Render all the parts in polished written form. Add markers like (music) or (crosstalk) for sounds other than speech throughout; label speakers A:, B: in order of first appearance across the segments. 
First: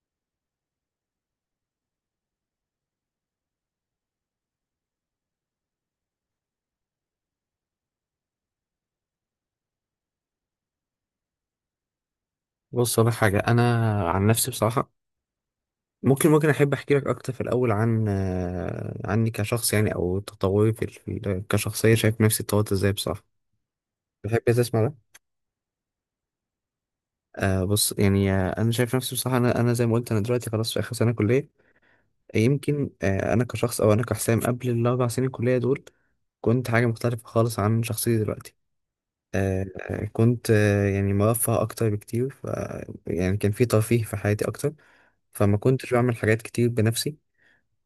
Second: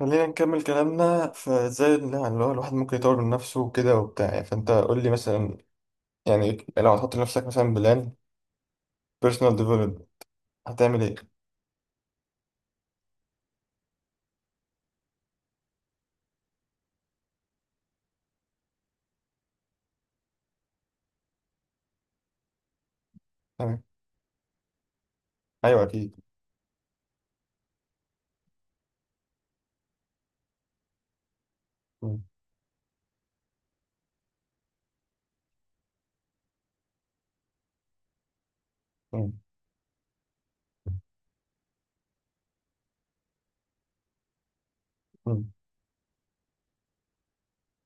A: خلينا نكمل كلامنا. فازاي اللي هو الواحد ممكن يطور من نفسه وكده وبتاع، يعني فانت قول لي مثلا، يعني لو هتحط لنفسك مثلا بلان بيرسونال ديفلوبمنت هتعمل ايه؟
B: بص، أقول لك حاجة. أنا عن نفسي بصراحة ممكن أحب أحكي لك أكتر في الأول عن عني كشخص، يعني أو تطوري في كشخصية، شايف نفسي اتطورت إزاي بصراحة.
A: تمام.
B: تحب تسمع ده؟
A: ايوه اكيد.
B: بص يعني، أنا شايف نفسي بصراحة. أنا زي ما قلت، أنا دلوقتي خلاص في آخر سنة كلية.
A: مم.
B: يمكن أنا كشخص، أو أنا كحسام قبل الأربع سنين كلية دول كنت حاجة مختلفة خالص عن شخصيتي دلوقتي.
A: مم.
B: آه كنت يعني مرفه أكتر بكتير. يعني كان في ترفيه في حياتي أكتر،
A: مم.
B: فما كنتش بعمل حاجات كتير بنفسي.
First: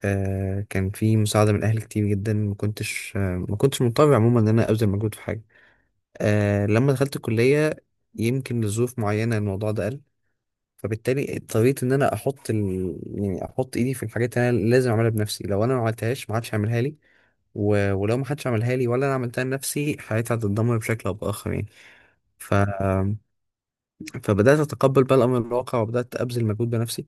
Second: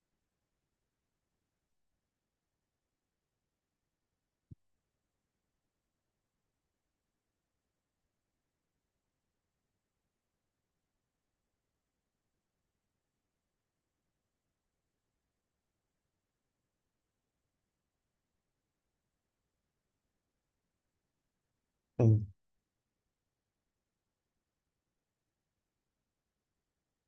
B: كان في مساعدة من أهلي كتير جدا، ما كنتش مضطر عموما إن أنا أبذل مجهود في حاجة. لما دخلت الكلية يمكن لظروف معينة الموضوع ده قل، فبالتالي اضطريت إن أنا يعني أحط إيدي في الحاجات اللي أنا لازم أعملها بنفسي. لو أنا ما عملتهاش ما حدش هيعملها لي، ولو ما حدش عملها لي ولا أنا عملتها لنفسي حياتي هتتدمر بشكل أو بآخر يعني.
A: مم.
B: ف... فبدأت أتقبل بقى الأمر الواقع وبدأت أبذل مجهود بنفسي.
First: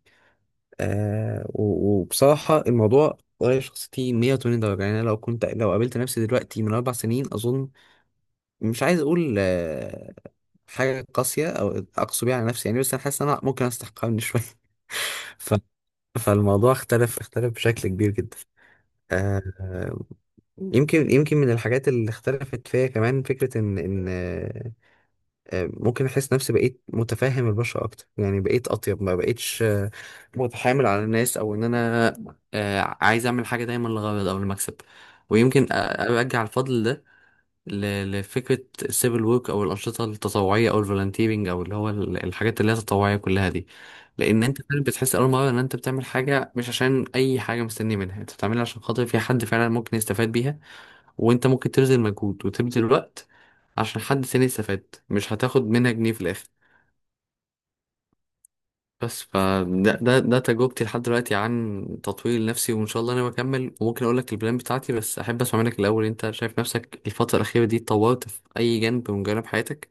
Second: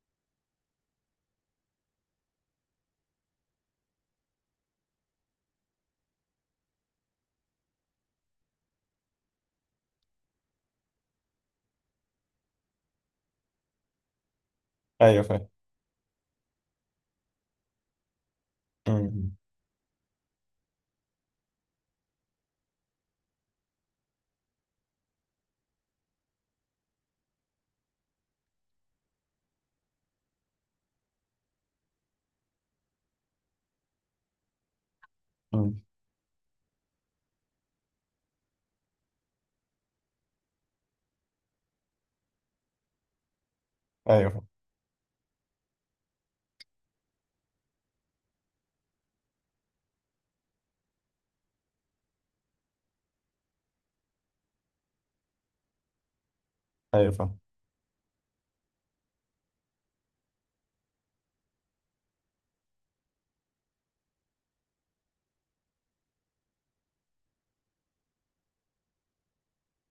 B: آه و- وبصراحة الموضوع غير شخصيتي 180 درجة. يعني أنا لو قابلت نفسي دلوقتي من أربع سنين أظن، مش عايز أقول حاجة قاسية أو أقسو بيها على نفسي يعني، بس أنا حاسس إن أنا ممكن أستحقها من شوية. (laughs)
A: ايوه فاهم.
B: ف... فالموضوع اختلف بشكل كبير جدا.
A: مم.
B: آه يمكن من الحاجات اللي اختلفت فيا كمان فكرة إن ممكن احس نفسي بقيت متفهم البشر اكتر، يعني بقيت اطيب، ما بقيتش متحامل على الناس، او ان انا عايز اعمل حاجه دايما للغرض او المكسب. ويمكن
A: مم.
B: ارجع الفضل ده ل- لفكره السيفل ورك، او الانشطه التطوعيه، او الفولنتيرنج، او اللي هو الحاجات اللي هي التطوعيه كلها دي،
A: ايوه
B: لان
A: فاهم.
B: انت فعلا بتحس اول مره ان انت بتعمل حاجه مش عشان اي حاجه مستني منها، انت بتعملها عشان خاطر في حد فعلا ممكن يستفاد بيها. وانت ممكن تبذل مجهود وتبذل وقت عشان حد تاني يستفاد، مش هتاخد منها جنيه في الاخر.
A: ايوه فاهم.
B: بس فده ده ده تجربتي لحد دلوقتي عن تطوير نفسي، وان شاء الله انا بكمل وممكن اقول لك البلان بتاعتي. بس احب اسمع منك الاول، انت شايف نفسك الفتره الاخيره دي اتطورت في اي جانب من جوانب حياتك؟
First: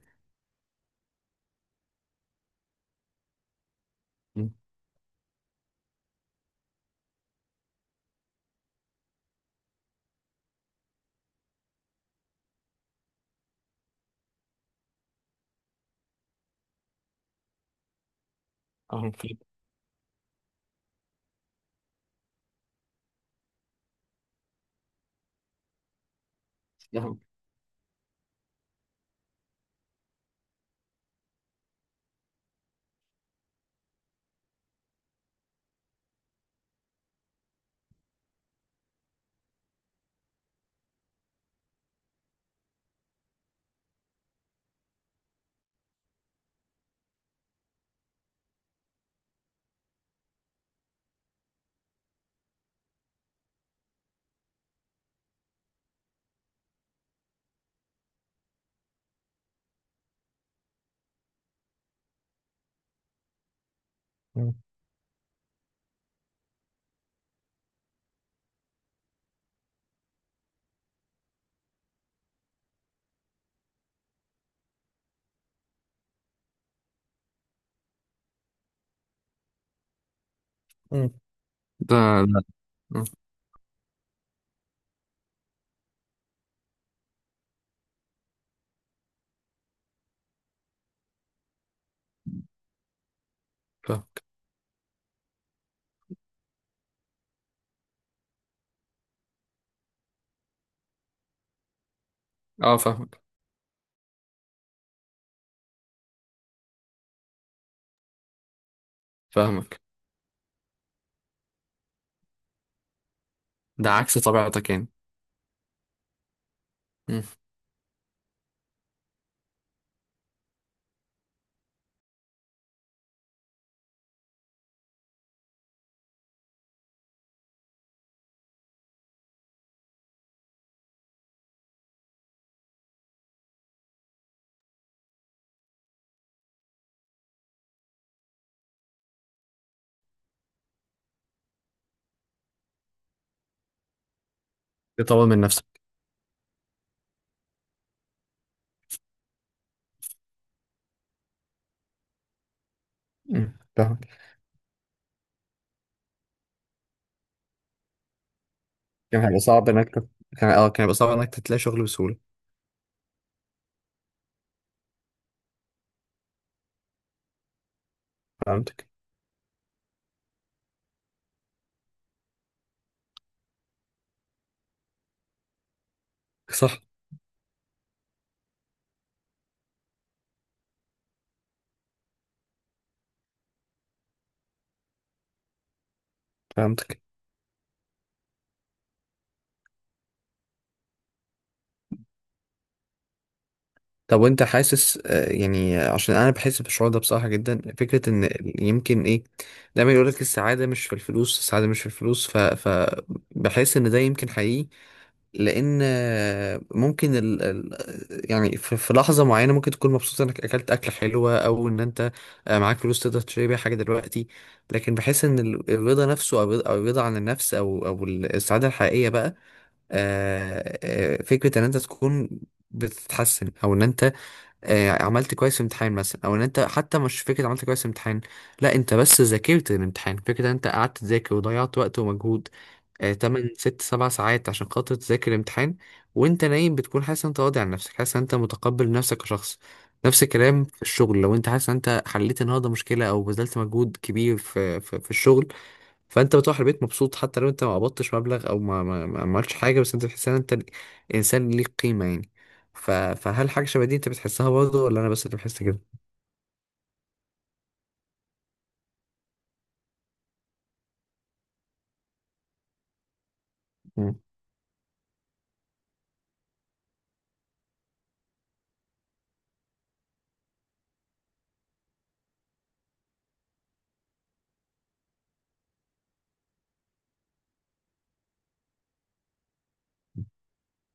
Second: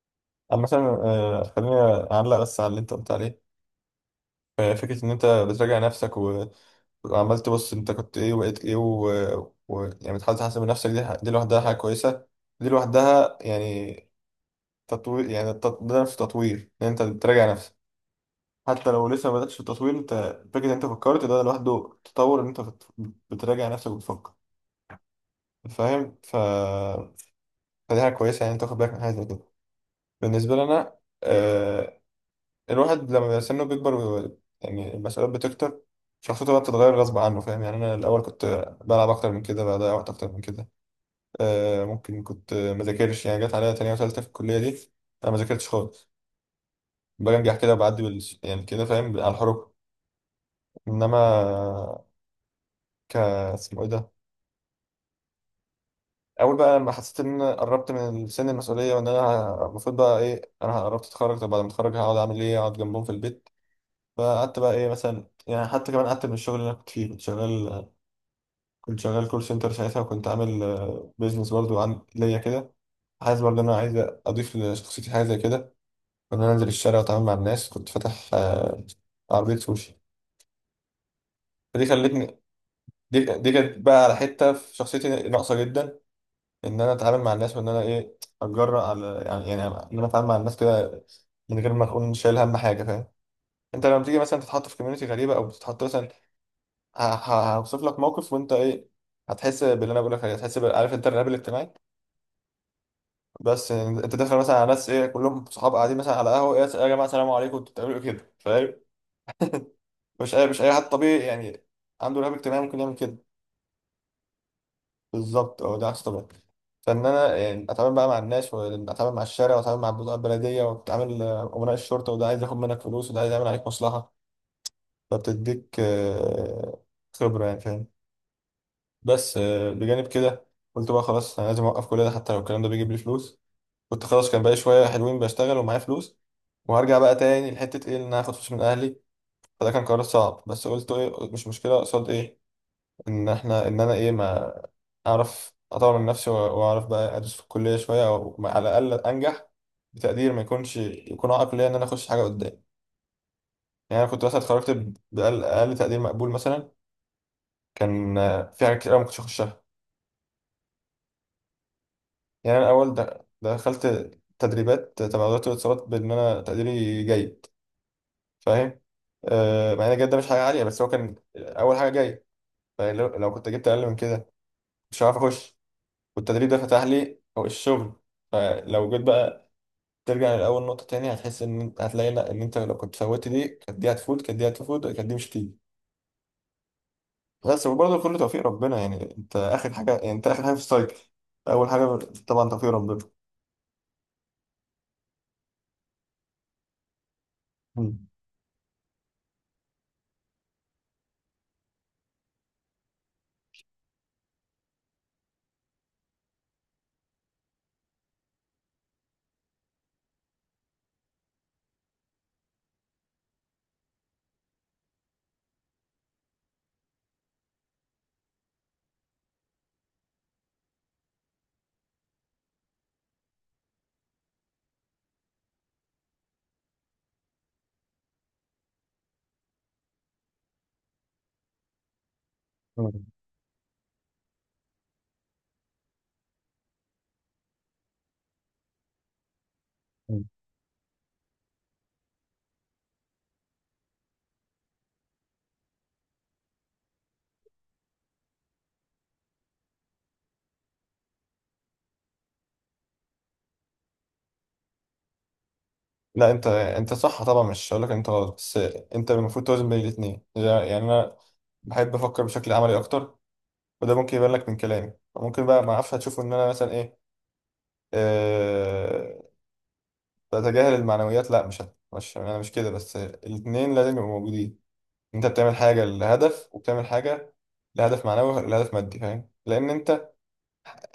A: اما مثلا، خليني اعلق بس على اللي انت قلت عليه.
B: مم.
A: فكرة إن أنت بتراجع نفسك وعمال تبص أنت كنت إيه وبقيت إيه يعني بتحاول تحسن من نفسك، دي لوحدها حاجة كويسة. دي لوحدها يعني تطوير، يعني ده نفسه تطوير ان انت بتراجع نفسك، حتى لو
B: اه،
A: لسه ما بداتش في التطوير. انت فكره ان انت فكرت ده لوحده تطور ان انت بتراجع نفسك وبتفكر، فاهم.
B: ده.
A: فدي حاجه كويسه، يعني انت تاخد بالك من حاجه زي كده. بالنسبه لي انا، آه... الواحد لما بيبقى سنه بيكبر يعني المسؤوليات بتكتر، شخصيته بقى بتتغير غصب عنه، فاهم يعني. انا الاول كنت بلعب اكتر من كده، بضيع وقت اكتر من كده. ممكن كنت ما ذاكرش، يعني جت عليا تانية وتالتة في الكليه دي انا ما ذاكرتش خالص، بنجح كده بعدي يعني كده، فاهم، على الحروف. انما ك اسمه ايه ده، اول بقى لما حسيت ان انا قربت من سن المسؤوليه، وان انا المفروض بقى ايه، انا قربت اتخرج. طب بعد ما اتخرج هقعد اعمل ايه، اقعد جنبهم في البيت؟
B: مم.
A: فقعدت بقى ايه مثلا، يعني حتى كمان قعدت من الشغل اللي انا كنت فيه. كنت شغال، كنت شغال كول سنتر ساعتها، وكنت عامل بيزنس برضه عن ليا كده. حاسس برضه ان انا عايز اضيف لشخصيتي حاجه زي كده، ان انا انزل الشارع واتعامل مع الناس. كنت فاتح عربيه سوشي.
B: مم.
A: فدي
B: ده
A: خلتني،
B: ده. مم.
A: دي كانت بقى على حته في شخصيتي ناقصه جدا، ان انا اتعامل مع الناس، وان انا ايه، اتجرأ على يعني ان انا اتعامل مع الناس كده من غير ما اكون شايل هم حاجه، فاهم. انت لما تيجي
B: فاهمك.
A: مثلا تتحط في كوميونتي غريبه، او تتحط مثلا، هوصف لك موقف وانت ايه، هتحس باللي انا بقول لك عليه. هتحس عارف انت الرهاب الاجتماعي؟
B: اه، فاهمك.
A: بس انت داخل مثلا على ناس ايه، كلهم صحاب قاعدين مثلا على قهوه، ايه يا جماعه السلام عليكم انتوا بتعملوا ايه كده، فاهم.
B: فاهمك.
A: مش اي حد طبيعي يعني عنده رهاب اجتماعي ممكن يعمل كده.
B: ده عكس طبيعتك يعني.
A: بالظبط، اه ده احسن طبعا. فان
B: مم.
A: انا يعني اتعامل بقى مع الناس، واتعامل مع الشارع، واتعامل مع البضاعه البلديه، واتعامل امناء الشرطه، وده عايز ياخد منك فلوس، وده عايز يعمل عليك مصلحه. فبتديك خبره يعني، فاهم. بس بجانب كده قلت بقى خلاص انا لازم اوقف كل ده، حتى لو الكلام ده بيجيب لي فلوس. كنت خلاص كان بقى شويه حلوين بشتغل ومعايا فلوس، وهرجع بقى تاني لحته ايه، ان انا هاخد فلوس من اهلي. فده كان قرار صعب، بس قلت ايه، مش مشكله قصاد ايه، ان احنا ان انا ايه، ما
B: تطور من
A: اعرف
B: نفسك.
A: اطور من نفسي، واعرف بقى ادرس في الكليه شويه، او على الاقل انجح بتقدير ما يكونش يكون عائق ليا ان انا اخش حاجه قدام.
B: مم.
A: يعني
B: فاهمك.
A: انا كنت مثلا اتخرجت ب- باقل أقل تقدير مقبول مثلا، كان في حاجات كتير أوي ما كنتش
B: كان هيبقى
A: اخشها.
B: صعب انك تت- كان هيبقى صعب انك تلاقي شغل بسهوله.
A: يعني انا الاول دخلت تدريبات تبع وزاره الاتصالات بان انا تقديري جيد، فاهم.
B: فهمتك.
A: مع ان الجيد ده مش حاجه عاليه، بس هو كان اول حاجه جاي. لو كنت جبت اقل من كده مش هعرف اخش، والتدريب ده
B: صح.
A: فتح لي أو الشغل. فلو جيت بقى ترجع لأول نقطة تاني هتحس إن أنت هتلاقي، لأ، إن أنت لو كنت فوتت دي كانت دي هتفوت، كانت دي هتفوت. كانت دي مش هتيجي.
B: فهمتك.
A: بس وبرضه كله توفيق ربنا، يعني أنت آخر حاجة، يعني أنت آخر حاجة في السايكل. أول حاجة طبعا توفيق ربنا.
B: طب وانت حاسس يعني، عشان انا بحس بالشعور ده بصراحه جدا،
A: مم.
B: فكره ان يمكن ايه دايما يقول لك السعاده مش في الفلوس، السعاده مش في الفلوس، ف بحس ان ده يمكن حقيقي. لان ممكن يعني في لحظه معينه ممكن تكون مبسوط انك اكلت اكله حلوه، او ان انت معاك فلوس تقدر تشتري بيها حاجه دلوقتي. لكن بحس ان ال- الرضا نفسه، او الرضا، أو الرضا عن النفس، او السعاده الحقيقيه بقى، آه، فكرة ان انت تكون بتتحسن، او ان انت عملت كويس في امتحان مثلا، او ان انت حتى مش فكرة عملت كويس في امتحان، لا، انت بس ذاكرت الامتحان، فكرة ان انت قعدت تذاكر وضيعت وقت ومجهود
A: مم.
B: 8 6 7 ساعات عشان خاطر تذاكر الامتحان، وانت نايم بتكون حاسس ان انت راضي عن نفسك، حاسس ان انت متقبل نفسك كشخص. نفس
A: مم.
B: الكلام في الشغل، لو انت حاسس ان انت حليت النهارده مشكله، او بذلت مجهود كبير في الشغل، فانت بتروح البيت مبسوط، حتى لو انت ما قبضتش مبلغ او ما عملتش حاجه، بس انت بتحس ان انت انسان ليك قيمه يعني. فهل حاجه شبه دي انت بتحسها برضه، ولا انا بس اللي بحس كده؟
A: لا أنت، أنت صح طبعا، مش هقول لك أنت غلط، بس أنت المفروض توازن بين الاتنين. يعني أنا بحب أفكر بشكل عملي أكتر، وده ممكن
B: مم.
A: يبان لك من كلامي، ممكن بقى ما أعرفش هتشوفه إن أنا مثلا إيه، أه... بتجاهل المعنويات. لا، مش أنا مش كده، بس الاتنين لازم يبقوا موجودين. انت بتعمل حاجه لهدف، وبتعمل حاجه لهدف معنوي، لهدف مادي، فاهم، لان انت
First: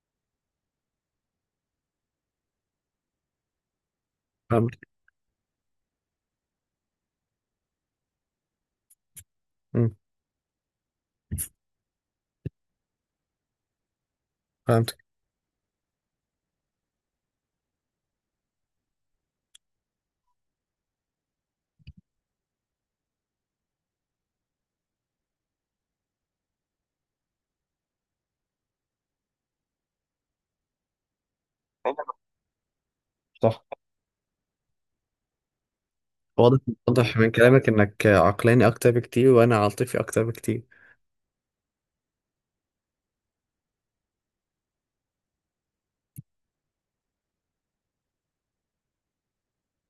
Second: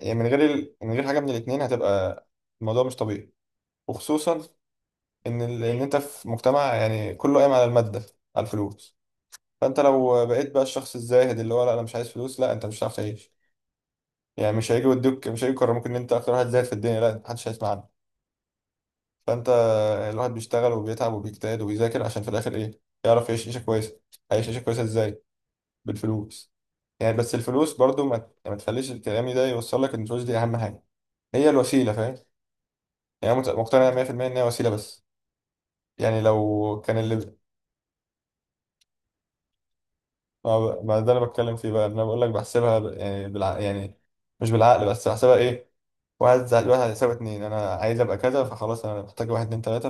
A: يعني من غير من غير حاجه من الاثنين هتبقى الموضوع مش طبيعي. وخصوصا
B: فهمت.
A: ان ان انت في مجتمع يعني كله قايم على الماده، على الفلوس. فانت
B: مم.
A: لو بقيت بقى الشخص الزاهد اللي هو لا انا مش عايز فلوس، لا انت مش هتعرف تعيش. يعني مش هيجي
B: فهمتك.
A: يدوك، مش هيجي يكرموك ان انت اكتر واحد زاهد في الدنيا، لا، محدش هيسمع عنك. فانت الواحد بيشتغل وبيتعب وبيجتهد وبيذاكر عشان في الاخر ايه، يعرف يعيش عيشه كويسه. هيعيش عيشه كويسه ازاي؟ بالفلوس. يعني بس الفلوس برضو ما تخليش الكلام ده يوصل لك ان الفلوس دي اهم حاجه، هي الوسيله، فاهم. يعني أنا
B: صح.
A: مقتنع 100% ان هي وسيله بس. يعني
B: واضح،
A: لو كان اللي
B: واضح من كلامك انك عقلاني اكتر بكتير وانا عاطفي اكتر بكتير.
A: ما, ما ده انا بتكلم فيه بقى، إن انا بقول لك بحسبها يعني يعني مش بالعقل بس، بحسبها ايه، واحد زائد واحد هيساوي اتنين. انا عايز ابقى كذا، فخلاص انا محتاج واحد اتنين تلاته،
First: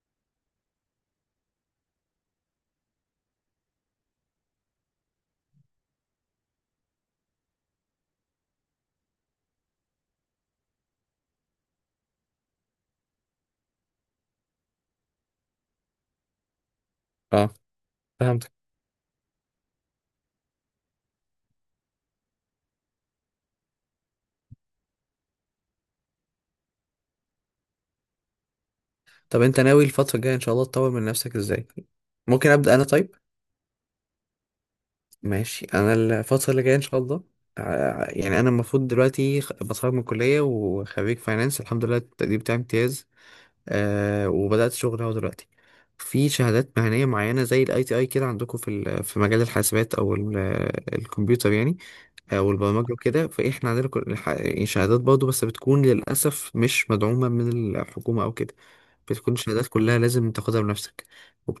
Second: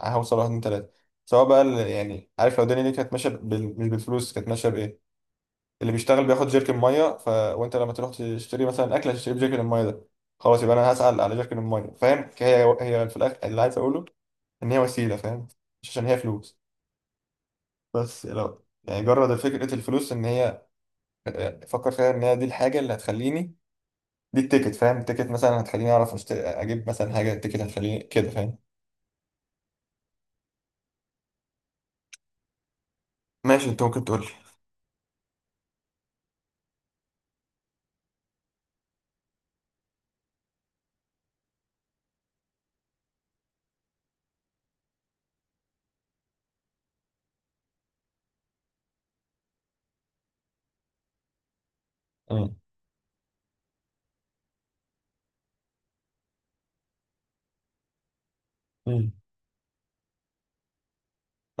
A: فهوصل واحد اتنين تلاته. سواء بقى يعني عارف، لو الدنيا دي كانت ماشيه مش بالفلوس، كانت ماشيه اللي بيشتغل بياخد جيركن ميه، وانت لما تروح تشتري مثلا اكل هتشتري بجيركن الميه ده. خلاص يبقى انا هسأل على جيركن الميه، فاهم، هي هي في الاخر اللي عايز اقوله ان هي وسيله، فاهم، مش عشان هي فلوس.
B: اه،
A: بس
B: فهمتك.
A: لو يعني جرد فكره الفلوس، ان هي، فكر فيها ان هي دي الحاجه اللي هتخليني، دي التيكت، فاهم، التيكت مثلا هتخليني اعرف اجيب مثلا حاجه، التيكت هتخليني كده، فاهم.
B: طب انت ناوي الفترة الجاية ان شاء الله تطور من نفسك ازاي؟ ممكن ابدأ انا طيب؟
A: ماشي انت ممكن تقول لي.
B: ماشي. انا الفترة اللي جاية ان شاء الله، يعني انا المفروض دلوقتي بتخرج من الكلية، وخريج فاينانس الحمد لله، التقدير بتاعي امتياز. وبدأت شغل اهو دلوقتي. في شهادات مهنية معينة زي الاي تي اي كده عندكم في في مجال الحاسبات او الكمبيوتر يعني، او
A: امم.
B: البرمجة وكده. فاحنا عندنا يعني شهادات برضه، بس بتكون للأسف مش مدعومة من الحكومة او كده.
A: امم.
B: بتكون الشهادات كلها لازم تاخدها بنفسك،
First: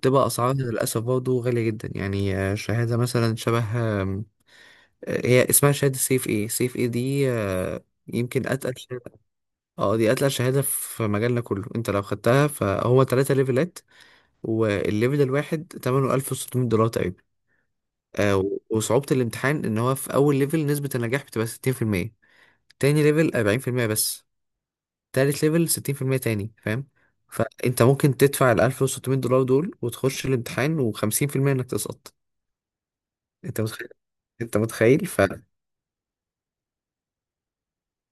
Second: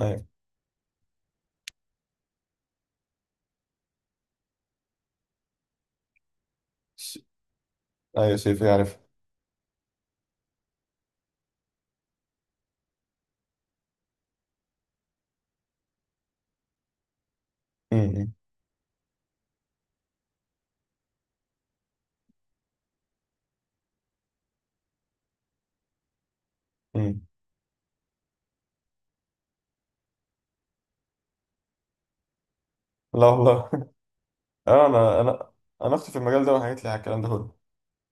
A: ايوه.
B: أسعارها للأسف برضه غالية جدا يعني. شهادة مثلا شبه آم، آه، هي اسمها شهادة سيف ايه. سيف ايه
A: س-
B: دي
A: ايوه
B: يمكن
A: سيف
B: أتقل.
A: يعرف.
B: اه، دي اتقل شهادة في مجالنا كله. انت لو خدتها فهو تلاتة ليفلات، والليفل الواحد تمنه 1600 دولار تقريبا.
A: امم.
B: آه و- وصعوبة الامتحان ان هو في اول ليفل نسبة النجاح بتبقى 60%، تاني ليفل 40% بس، تالت ليفل 60% تاني، فاهم؟
A: امم.
B: فانت ممكن تدفع 1600 دولار دول وتخش الامتحان، وخمسين في المية انك تسقط.
A: لا
B: انت
A: والله
B: متخيل؟
A: (laughs)
B: انت
A: اه
B: متخيل؟
A: انا انا، انا اختي في المجال ده وحكيت لي على الكلام ده كله.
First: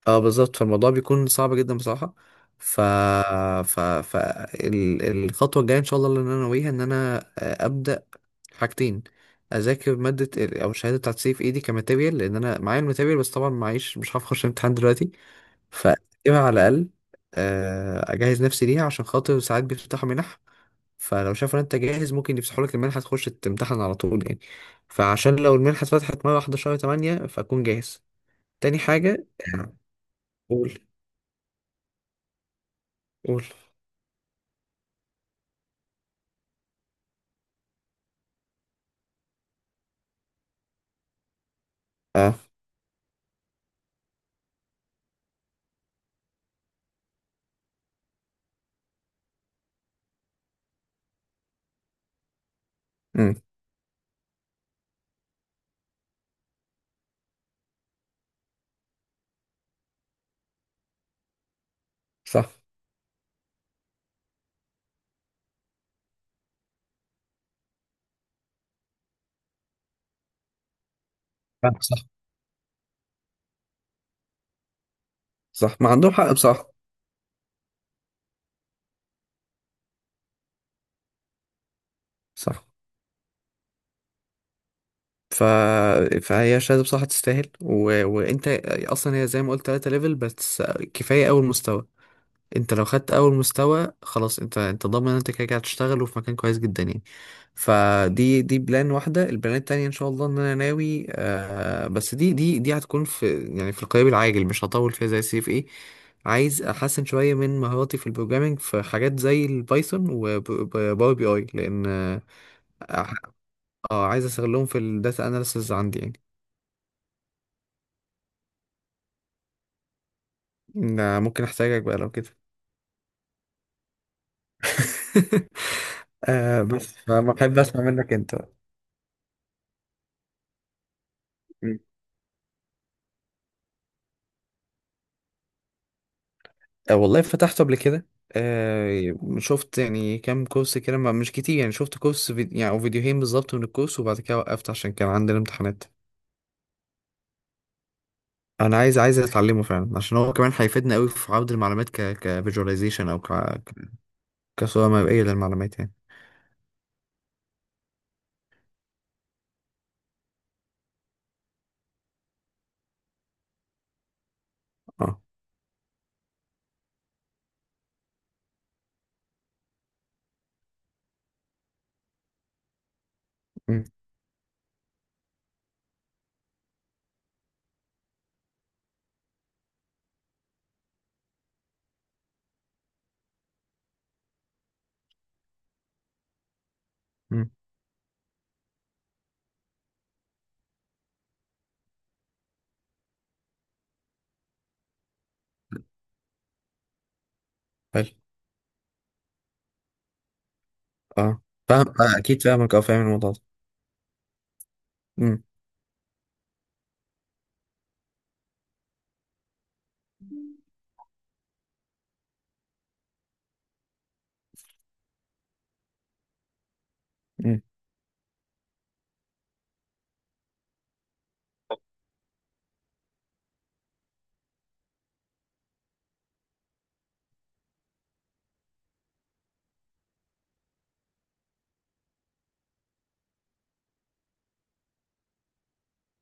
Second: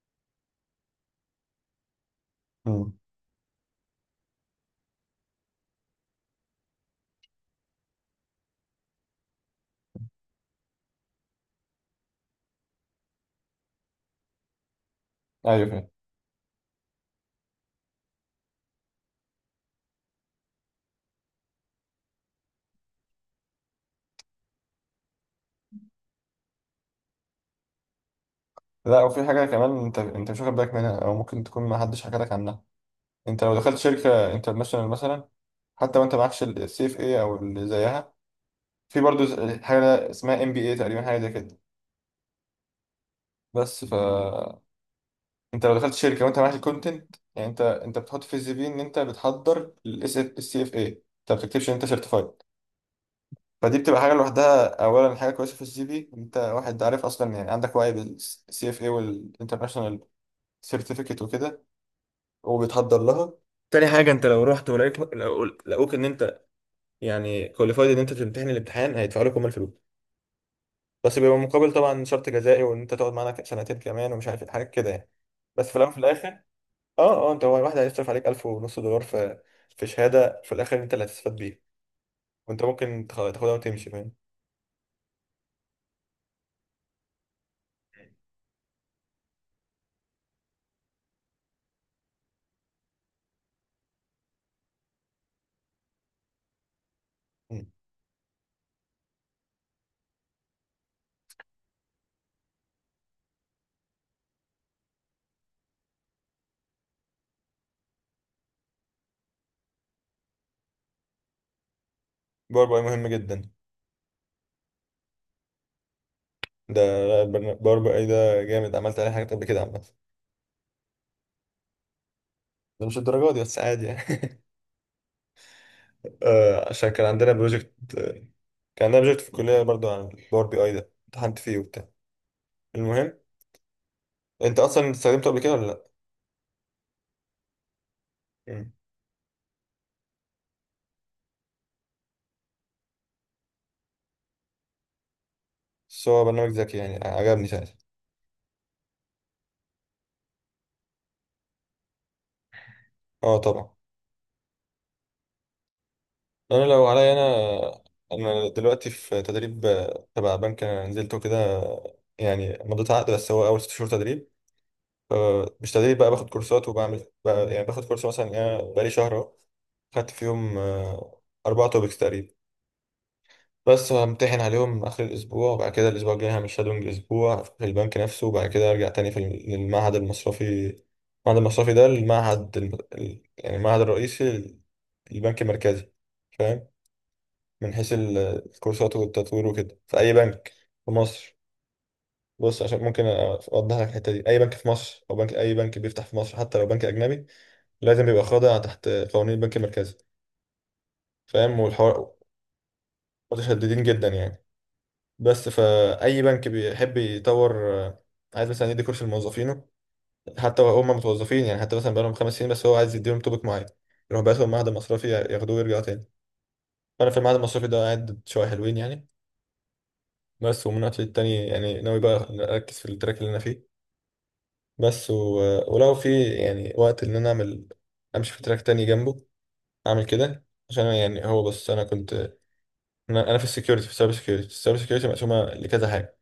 B: اه بالظبط، فالموضوع بيكون صعب جدا بصراحة. ف
A: امم.
B: ف ف الخطوة الجاية ان شاء الله اللي انا ناويها ان انا ابدأ حاجتين. اذاكر مادة ال- او الشهادة بتاعت سي في ايدي كماتيريال، لان انا معايا الماتيريال، بس طبعا معيش مش هعرف اخش الامتحان دلوقتي،
A: ايوه فاهم.
B: فاكتبها على الاقل. اجهز نفسي ليها عشان خاطر ساعات بيفتحوا منح، فلو شافوا ان انت جاهز ممكن يفتحوا لك المنحة تخش تمتحن على طول يعني. فعشان لو المنحة اتفتحت مرة واحدة شهر 8 فاكون جاهز. تاني
A: لا وفي
B: حاجة،
A: حاجه
B: آه،
A: كمان انت، مش واخد بالك
B: قول.
A: منها، او ممكن تكون ما حدش حكى لك عنها. انت
B: قول.
A: لو دخلت شركه انترناشونال مثلا، حتى وانت معكش السي اف اي او اللي زيها، في برضو حاجه اسمها ام بي اي تقريبا، حاجه زي كده.
B: اه.
A: بس ف انت لو دخلت شركه وانت معاك الكونتنت، يعني انت بتحط في السي في ان انت بتحضر السي اف اي، انت ما بتكتبش ان انت سيرتيفايد.
B: امم.
A: فدي بتبقى حاجه لوحدها. اولا حاجه كويسه في السي في، انت واحد عارف اصلا يعني، عندك وعي بالسي اف اي والانترناشونال سيرتيفيكت وكده،
B: صح.
A: وبيتحضر لها. تاني حاجة، انت لو رحت ولقيت لقوك ان انت يعني كواليفايد ان انت تمتحن الامتحان، هيدفعوا لك هم الفلوس، بس بيبقى مقابل
B: فاهم. صح،
A: طبعا شرط جزائي، وان انت تقعد معانا سنتين كمان، ومش عارف إيه، حاجات كده يعني. بس في
B: صح ما
A: الاول وفي
B: عندهم
A: الاخر،
B: حق بصراحة.
A: اه اه، انت هو واحد هيصرف عليك 1000 ونص دولار في في شهادة، في الاخر انت اللي هتستفاد بيها، وانت
B: صح.
A: ممكن تاخدها وتمشي، فاهم.
B: ف... فهي شهادة بصراحة تستاهل. و... وانت اصلا هي زي ما قلت 3 ليفل بس، كفاية اول مستوى. انت لو خدت اول مستوى خلاص، انت ضامن ان انت كده كده هتشتغل وفي مكان كويس جدا يعني.
A: مم.
B: فدي بلان واحده. البلان التانيه ان شاء الله ان انا ناوي بس، دي هتكون في يعني في القريب العاجل، مش هطول فيها زي سي اف ايه. عايز احسن شويه من مهاراتي في البروجرامينج، في حاجات زي البايثون وباور بي اي، لان
A: باور بي اي مهم
B: اه،
A: جدا.
B: اه، عايز استغلهم في الداتا اناليسز عندي يعني.
A: ده باور بي اي ده جامد، عملت عليه حاجات قبل كده عامة.
B: ده ممكن احتاجك بقى لو كده.
A: ده مش الدرجات دي بس، عادي يعني (laughs)
B: (laughs)
A: عشان
B: بس
A: كان عندنا
B: فما بحب
A: بروجكت،
B: اسمع منك انت.
A: كان عندنا بروجكت في الكلية برضو عن الباور بي اي ده، امتحنت فيه وبتاع. المهم، انت اصلا استخدمته قبل كده ولا لا؟
B: والله فتحته قبل كده.
A: مم.
B: شفت يعني كام كورس كده، مش كتير يعني، شفت كورس فيديو يعني او فيديوهين بالظبط من الكورس وبعد كده وقفت عشان كان عندنا امتحانات.
A: بس هو برنامج ذكي يعني، عجبني ساعتها.
B: انا عايز اتعلمه فعلا عشان هو كمان هيفيدنا قوي في عرض المعلومات، كفيجواليزيشن او
A: اه طبعا.
B: كصورة مرئية للمعلومات يعني.
A: انا لو عليا انا، انا دلوقتي في تدريب تبع بنك، انا نزلته كده، يعني مضيت عقد، بس هو اول 6 شهور تدريب.
B: اه.
A: مش تدريب بقى، باخد كورسات وبعمل بقى، يعني باخد كورس مثلا، انا بقالي شهر اهو، خدت فيهم 4 توبكس تقريبا،
B: امم.
A: بس همتحن عليهم آخر الأسبوع، وبعد كده الأسبوع الجاي هعمل شادونج أسبوع في البنك نفسه، وبعد كده أرجع تاني في للمعهد المصرفي. المعهد المصرفي ده المعهد يعني المعهد الرئيسي للبنك المركزي، فاهم،
B: امم.
A: من حيث الكورسات والتطوير وكده، في أي بنك في مصر. بص عشان ممكن أوضح لك الحتة دي، أي بنك في مصر، أو بنك، أي بنك بيفتح في مصر حتى لو بنك أجنبي،
B: حلو.
A: لازم يبقى خاضع تحت قوانين البنك المركزي،
B: اه،
A: فاهم،
B: فاهم.
A: والحوار
B: اكيد فاهمك، او فاهم الموضوع ده.
A: متشددين جدا يعني.
B: امم.
A: بس فأي بنك بيحب يطور، آه، عايز مثلا يدي كورس لموظفينه، حتى لو هم متوظفين يعني، حتى مثلا بقالهم 5 سنين، بس هو عايز يديهم توبيك معين، يروح بعتهم معهد مصرفي ياخدوه ويرجعوا تاني. فأنا في المعهد
B: امم.
A: المصرفي ده قاعد شوية حلوين يعني. بس ومن وقت للتاني يعني ناوي بقى أركز في التراك اللي أنا فيه بس، ولو في يعني وقت إن أنا أعمل، أمشي في تراك تاني جنبه، أعمل كده عشان يعني. هو بس أنا كنت، أنا، أنا في السكيورتي في السايبر سكيورتي. السايبر سكيورتي مقسومة لكذا حاجة،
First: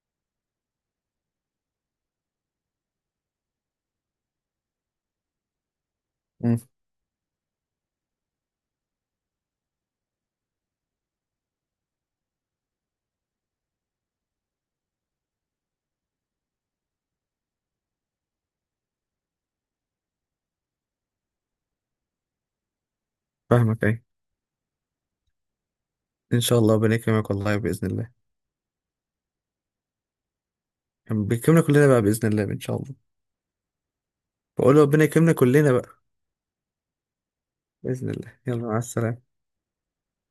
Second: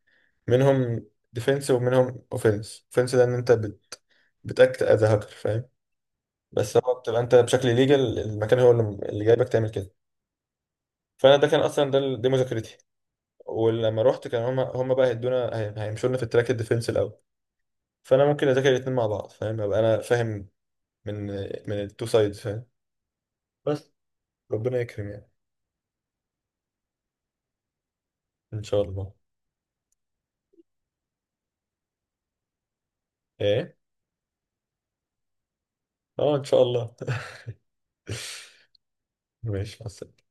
A: منهم ديفنس ومنهم اوفنس. اوفنس ده ان انت بتاكت از هاكر، فاهم،
B: امم.
A: بس هو بتبقى انت بشكل ليجل، المكان هو اللي جايبك تعمل كده. فانا ده كان اصلا، دي مذاكرتي. ولما رحت كان هما بقى هيدونا، هيمشوا لنا في التراك الديفنس الاول، فانا ممكن اذاكر الاثنين مع بعض، فاهم، ابقى انا فاهم من، من التو سايدز، فاهم.
B: فاهمك.
A: بس
B: اي،
A: ربنا يكرم يعني.
B: ان شاء الله. ربنا يكرمك والله باذن الله،
A: ان شاء الله.
B: يعني بيكرمنا كلنا بقى باذن الله ان شاء الله.
A: ايه؟
B: بقول ربنا يكرمنا كلنا بقى
A: اه ان شاء الله (laughs)
B: باذن الله. يلا، مع السلامة.
A: ماشي مع السلامة.